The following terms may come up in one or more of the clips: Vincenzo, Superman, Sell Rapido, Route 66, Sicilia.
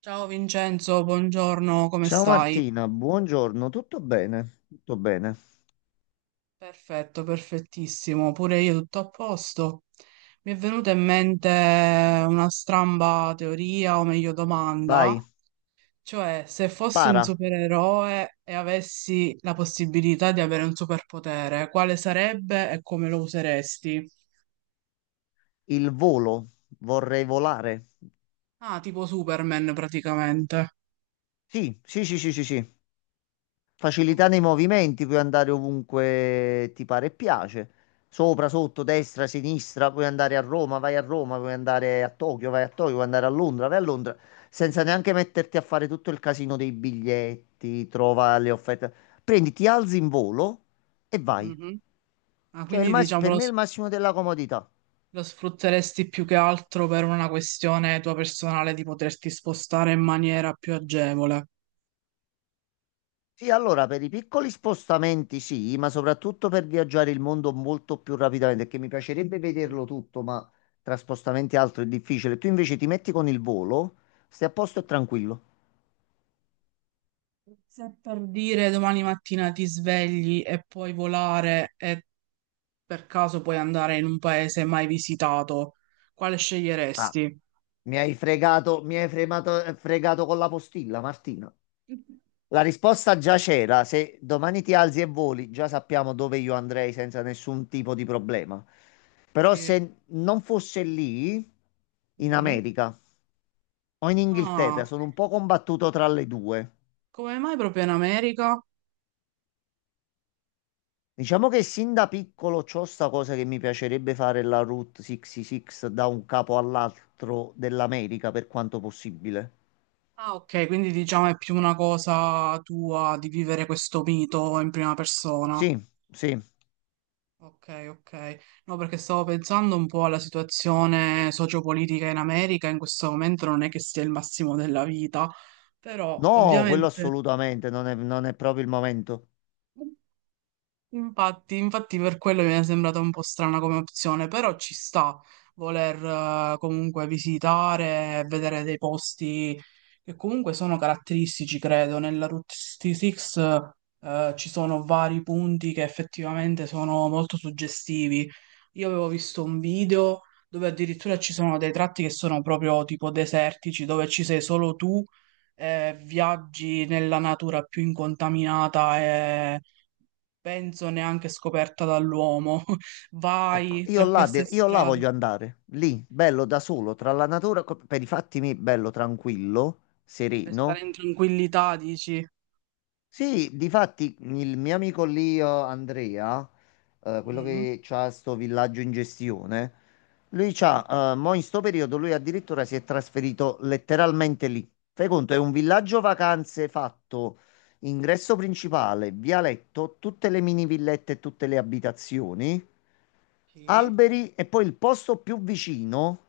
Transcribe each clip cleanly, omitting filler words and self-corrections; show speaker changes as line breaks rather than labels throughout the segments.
Ciao Vincenzo, buongiorno, come
Ciao
stai?
Martina, buongiorno, tutto bene? Tutto bene.
Perfetto, perfettissimo, pure io tutto a posto. Mi è venuta in mente una stramba teoria, o meglio domanda,
Vai,
cioè se fossi un
spara,
supereroe e avessi la possibilità di avere un superpotere, quale sarebbe e come lo useresti?
il volo, vorrei volare.
Ah, tipo Superman praticamente.
Sì, sì, sì, sì, sì, sì. Facilità
Ok.
nei movimenti, puoi andare ovunque ti pare e piace. Sopra, sotto, destra, sinistra, puoi andare a Roma, vai a Roma, puoi andare a Tokyo, vai a Tokyo, puoi andare a Londra, vai a Londra, senza neanche metterti a fare tutto il casino dei biglietti, trova le offerte. Prendi, ti alzi in volo e vai.
Mhm. Ah,
Cioè,
quindi
per
diciamolo.
me è il massimo della comodità.
Lo sfrutteresti più che altro per una questione tua personale di poterti spostare in maniera più agevole.
Sì, allora per i piccoli spostamenti sì, ma soprattutto per viaggiare il mondo molto più rapidamente, perché mi piacerebbe
Mm.
vederlo tutto, ma tra spostamenti e altro è difficile. Tu invece ti metti con il volo, stai a posto e tranquillo.
Se per dire domani mattina ti svegli e puoi volare e per caso puoi andare in un paese mai visitato, quale
Ah,
sceglieresti?
mi hai fregato, fregato con la postilla, Martina. La risposta già c'era, se domani ti alzi e voli, già sappiamo dove io andrei senza nessun tipo di problema. Però
Sì.
se non fosse lì, in
Mm.
America o in
Ah,
Inghilterra, sono un po' combattuto tra le due.
come mai proprio in America?
Diciamo che sin da piccolo c'ho sta cosa che mi piacerebbe fare la Route 66 da un capo all'altro dell'America per quanto possibile.
Ah, ok, quindi diciamo è più una cosa tua di vivere questo mito in prima persona.
Sì, sì.
Ok, ok. No, perché stavo pensando un po' alla situazione sociopolitica in America, in questo momento non è che sia il massimo della vita, però
No, quello
ovviamente...
assolutamente, non è proprio il momento.
Infatti, infatti per quello mi è sembrata un po' strana come opzione, però ci sta voler comunque visitare, vedere dei posti che comunque sono caratteristici, credo. Nella Route 66 ci sono vari punti che effettivamente sono molto suggestivi. Io avevo visto un video dove addirittura ci sono dei tratti che sono proprio tipo desertici, dove ci sei solo tu, viaggi nella natura più incontaminata e penso neanche scoperta dall'uomo.
Ecco,
Vai
io
tra
là,
queste
io là
strade
voglio andare, lì, bello da solo, tra la natura, per i fatti miei, bello, tranquillo,
per stare
sereno.
in tranquillità, dici.
Sì, difatti il mio amico lì, Andrea, quello
Mm,
che ha sto villaggio in gestione, lui
sì,
c'ha, mo in sto periodo lui addirittura si è trasferito letteralmente lì. Fai conto, è un villaggio vacanze fatto, ingresso principale, vialetto, tutte le mini villette e tutte le abitazioni,
sì.
alberi, e poi il posto più vicino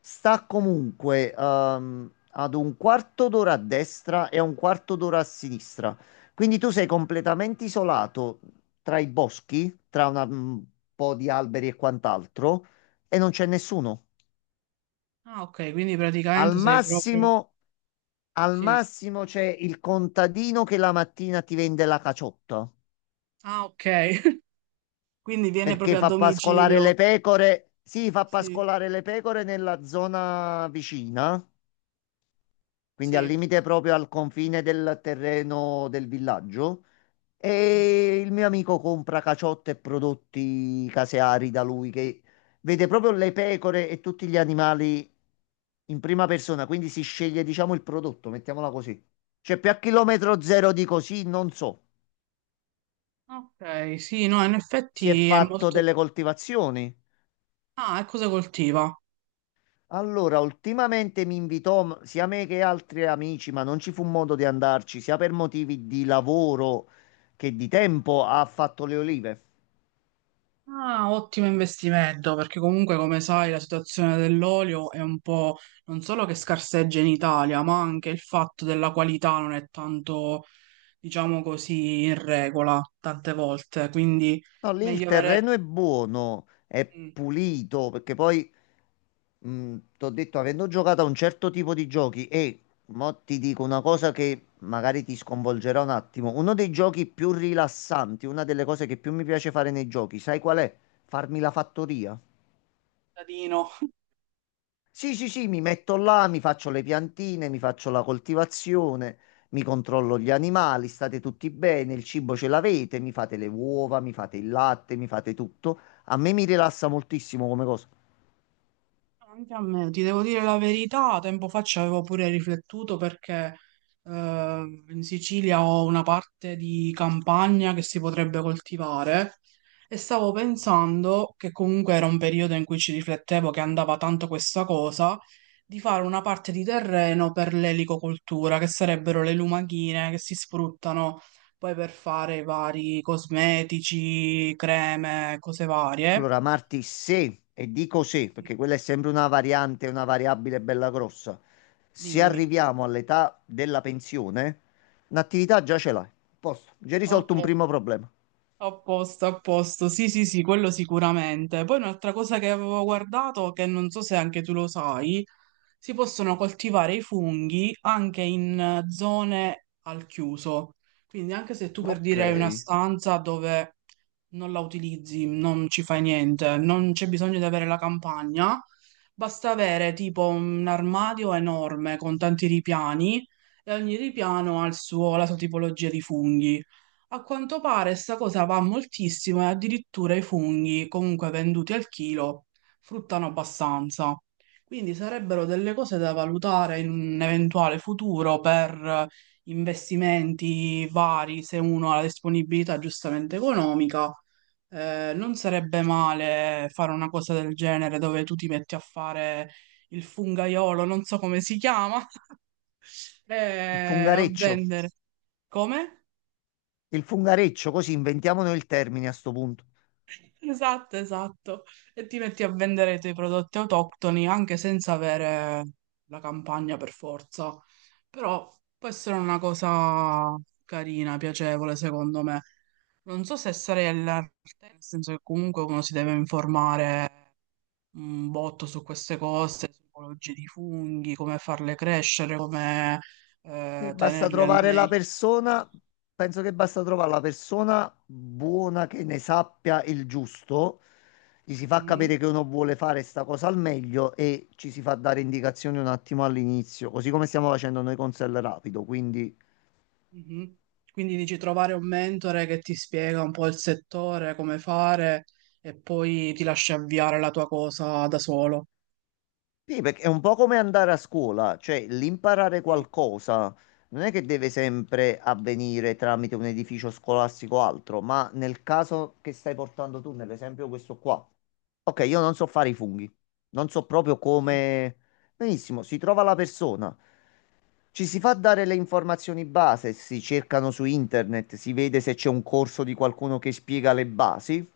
sta comunque ad un quarto d'ora a destra e a un quarto d'ora a sinistra. Quindi tu sei completamente isolato tra i boschi, tra un po' di alberi e quant'altro, e non c'è nessuno.
Ah, ok, quindi
Al
praticamente sei proprio...
massimo, al
Sì.
massimo c'è il contadino che la mattina ti vende la caciotta
Ah, ok. Quindi viene
perché
proprio a
fa pascolare le
domicilio.
pecore. Sì, fa
Sì,
pascolare le pecore nella zona vicina, quindi al
sì.
limite proprio al confine del terreno del villaggio.
Mhm.
E il mio amico compra caciotte e prodotti caseari da lui, che vede proprio le pecore e tutti gli animali in prima persona, quindi si sceglie, diciamo, il prodotto, mettiamola così. Cioè, più a chilometro zero di così, non so.
Ok, sì, no, in
Si è
effetti è
fatto
molto...
delle coltivazioni.
Ah, e cosa coltiva?
Allora, ultimamente mi invitò sia me che altri amici, ma non ci fu modo di andarci, sia per motivi di lavoro che di tempo, ha fatto le olive.
Ah, ottimo investimento, perché comunque come sai la situazione dell'olio è un po' non solo che scarseggia in Italia, ma anche il fatto della qualità non è tanto, diciamo così, in regola tante volte, quindi
No, lì il
meglio avere
terreno è buono, è
mm, un
pulito, perché poi, ti ho detto, avendo giocato a un certo tipo di giochi, e mo ti dico una cosa che magari ti sconvolgerà un attimo, uno dei giochi più rilassanti, una delle cose che più mi piace fare nei giochi, sai qual è? Farmi la fattoria.
cittadino.
Sì, sì, sì, mi metto là, mi faccio le piantine, mi faccio la coltivazione, mi controllo gli animali, state tutti bene, il cibo ce l'avete, mi fate le uova, mi fate il latte, mi fate tutto. A me mi rilassa moltissimo come cosa.
Anche a me, ti devo dire la verità, tempo fa ci avevo pure riflettuto perché eh, in Sicilia ho una parte di campagna che si potrebbe coltivare e stavo pensando, che comunque era un periodo in cui ci riflettevo che andava tanto questa cosa, di fare una parte di terreno per l'elicocoltura, che sarebbero le lumachine che si sfruttano poi per fare i vari cosmetici, creme, cose varie.
Allora, Marti, se, e dico se,
Sì.
perché quella è sempre una variante, una variabile bella grossa, se
Dimmi.
arriviamo all'età della pensione, un'attività già ce l'hai. Posto, già
Ok.
risolto un primo problema.
A posto, sì, sì, sì, quello sicuramente. Poi un'altra cosa che avevo guardato, che non so se anche tu lo sai, si possono coltivare i funghi anche in zone al chiuso. Quindi anche se tu per
Ok,
dire hai una
il
stanza dove non la utilizzi, non ci fai niente, non c'è bisogno di avere la campagna, basta avere tipo un armadio enorme con tanti ripiani e ogni ripiano ha la sua tipologia di funghi. A quanto pare sta cosa va moltissimo e addirittura i funghi, comunque venduti al chilo, fruttano abbastanza. Quindi sarebbero delle cose da valutare in un eventuale futuro per investimenti vari, se uno ha la disponibilità giustamente economica. Non sarebbe male fare una cosa del genere dove tu ti metti a fare il fungaiolo, non so come si chiama, a
fungareccio.
vendere. Come?
Il fungareccio, così inventiamo noi il termine a sto punto.
Esatto, esatto. E ti metti a vendere i tuoi prodotti autoctoni anche senza avere la campagna per forza. Però può essere una cosa carina, piacevole, secondo me. Non so se sarei all'arte, nel senso che comunque uno si deve informare un botto su queste cose, su tipologie di funghi, come farle crescere, come
E basta
tenerle al
trovare la
meglio.
persona, penso che basta trovare la persona buona che ne sappia il giusto, gli si fa
Mm?
capire che uno vuole fare sta cosa al meglio e ci si fa dare indicazioni un attimo all'inizio, così come stiamo facendo noi con Sell Rapido, quindi.
Mhm. Quindi dici trovare un mentore che ti spiega un po' il settore, come fare e poi ti lascia avviare la tua cosa da solo.
Sì, perché è un po' come andare a scuola, cioè l'imparare
Sì,
qualcosa non è che deve sempre avvenire tramite un edificio scolastico o altro, ma nel caso che stai portando tu, nell'esempio questo qua. Ok, io non so fare i funghi, non so proprio
sì,
come... Benissimo, si trova la persona, ci si fa dare le informazioni base, si cercano su internet, si vede se c'è un corso di qualcuno che spiega le basi,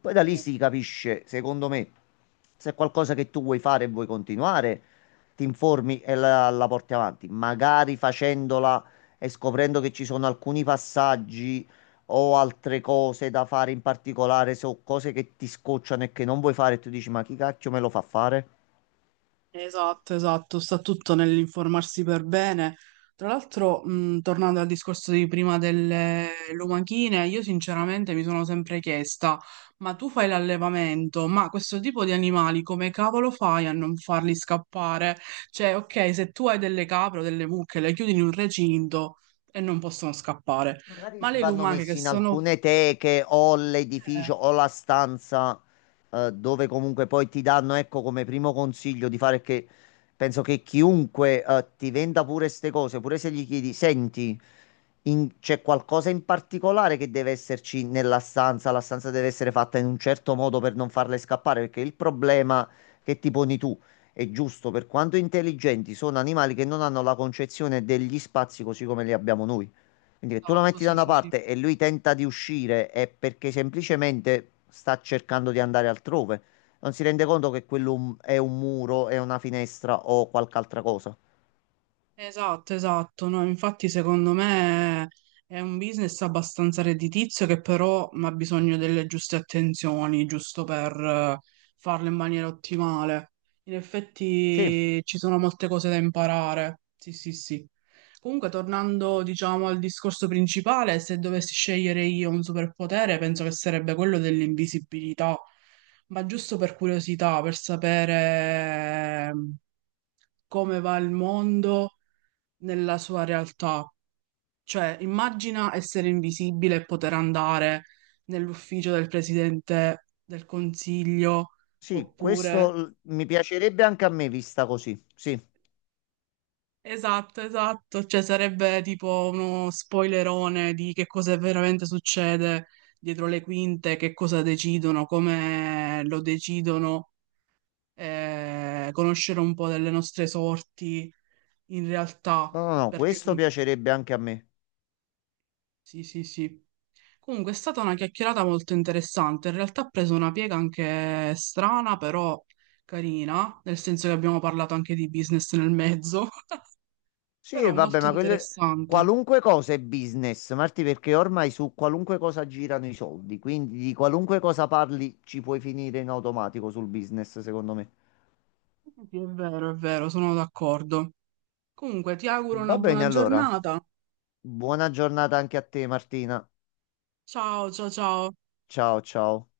poi da lì
sì.
si capisce, secondo me, se è qualcosa che tu vuoi fare e vuoi continuare, ti informi e la porti avanti, magari facendola e scoprendo che ci sono alcuni passaggi o altre cose da fare in particolare, so cose che ti scocciano e che non vuoi fare, e tu dici, ma chi cacchio me lo fa fare?
Esatto, esatto, sta tutto nell'informarsi per bene. Tra l'altro, tornando al discorso di prima delle lumachine, io sinceramente mi sono sempre chiesta, ma tu fai l'allevamento, ma questo tipo di animali come cavolo fai a non farli scappare? Cioè, ok, se tu hai delle capre o delle mucche, le chiudi in un recinto e non possono scappare,
Magari
ma le
vanno
lumache che
messi in
sono...
alcune teche o
Eh,
l'edificio o la stanza, dove comunque poi ti danno, ecco, come primo consiglio di fare, che penso che chiunque ti venda pure queste cose, pure se gli chiedi, senti, c'è qualcosa in particolare che deve esserci nella stanza, la stanza deve essere fatta in un certo modo per non farle scappare, perché il problema che ti poni tu è giusto, per quanto intelligenti sono animali che non hanno la concezione degli spazi così come li abbiamo noi. Quindi che tu lo
esatto,
metti da
sì,
una
sì, sì.
parte e lui tenta di uscire è perché semplicemente sta cercando di andare altrove. Non si rende conto che quello è un muro, è una finestra o qualche altra cosa.
Esatto, esatto. No, infatti, secondo me è un business abbastanza redditizio che però ha bisogno delle giuste attenzioni, giusto per farlo in maniera ottimale. In
Sì,
effetti ci sono molte cose da imparare. Sì, sì, sì. Comunque, tornando, diciamo, al discorso principale, se dovessi scegliere io un superpotere, penso che sarebbe quello dell'invisibilità. Ma giusto per curiosità, per sapere come va il mondo nella sua realtà. Cioè, immagina essere invisibile e poter andare nell'ufficio del presidente del consiglio,
sì, questo
oppure...
mi piacerebbe anche a me vista così. Sì,
Esatto, esatto, cioè sarebbe tipo uno spoilerone di che cosa veramente succede dietro le quinte, che cosa decidono, come lo decidono, conoscere un po' delle nostre sorti in realtà,
no, no, no,
perché
questo piacerebbe anche a me.
sì, sì, sì. Comunque è stata una chiacchierata molto interessante. In realtà ha preso una piega anche strana, però carina, nel senso che abbiamo parlato anche di business nel mezzo,
Sì, e
però
vabbè,
molto
ma quelle...
interessante.
qualunque cosa è business, Marti, perché ormai su qualunque cosa girano i soldi, quindi di qualunque cosa parli ci puoi finire in automatico sul business, secondo me.
Sì, è vero, sono d'accordo. Comunque ti auguro
Va
una
bene,
buona
allora.
giornata.
Buona giornata anche a te, Martina.
Ciao, ciao, ciao.
Ciao, ciao.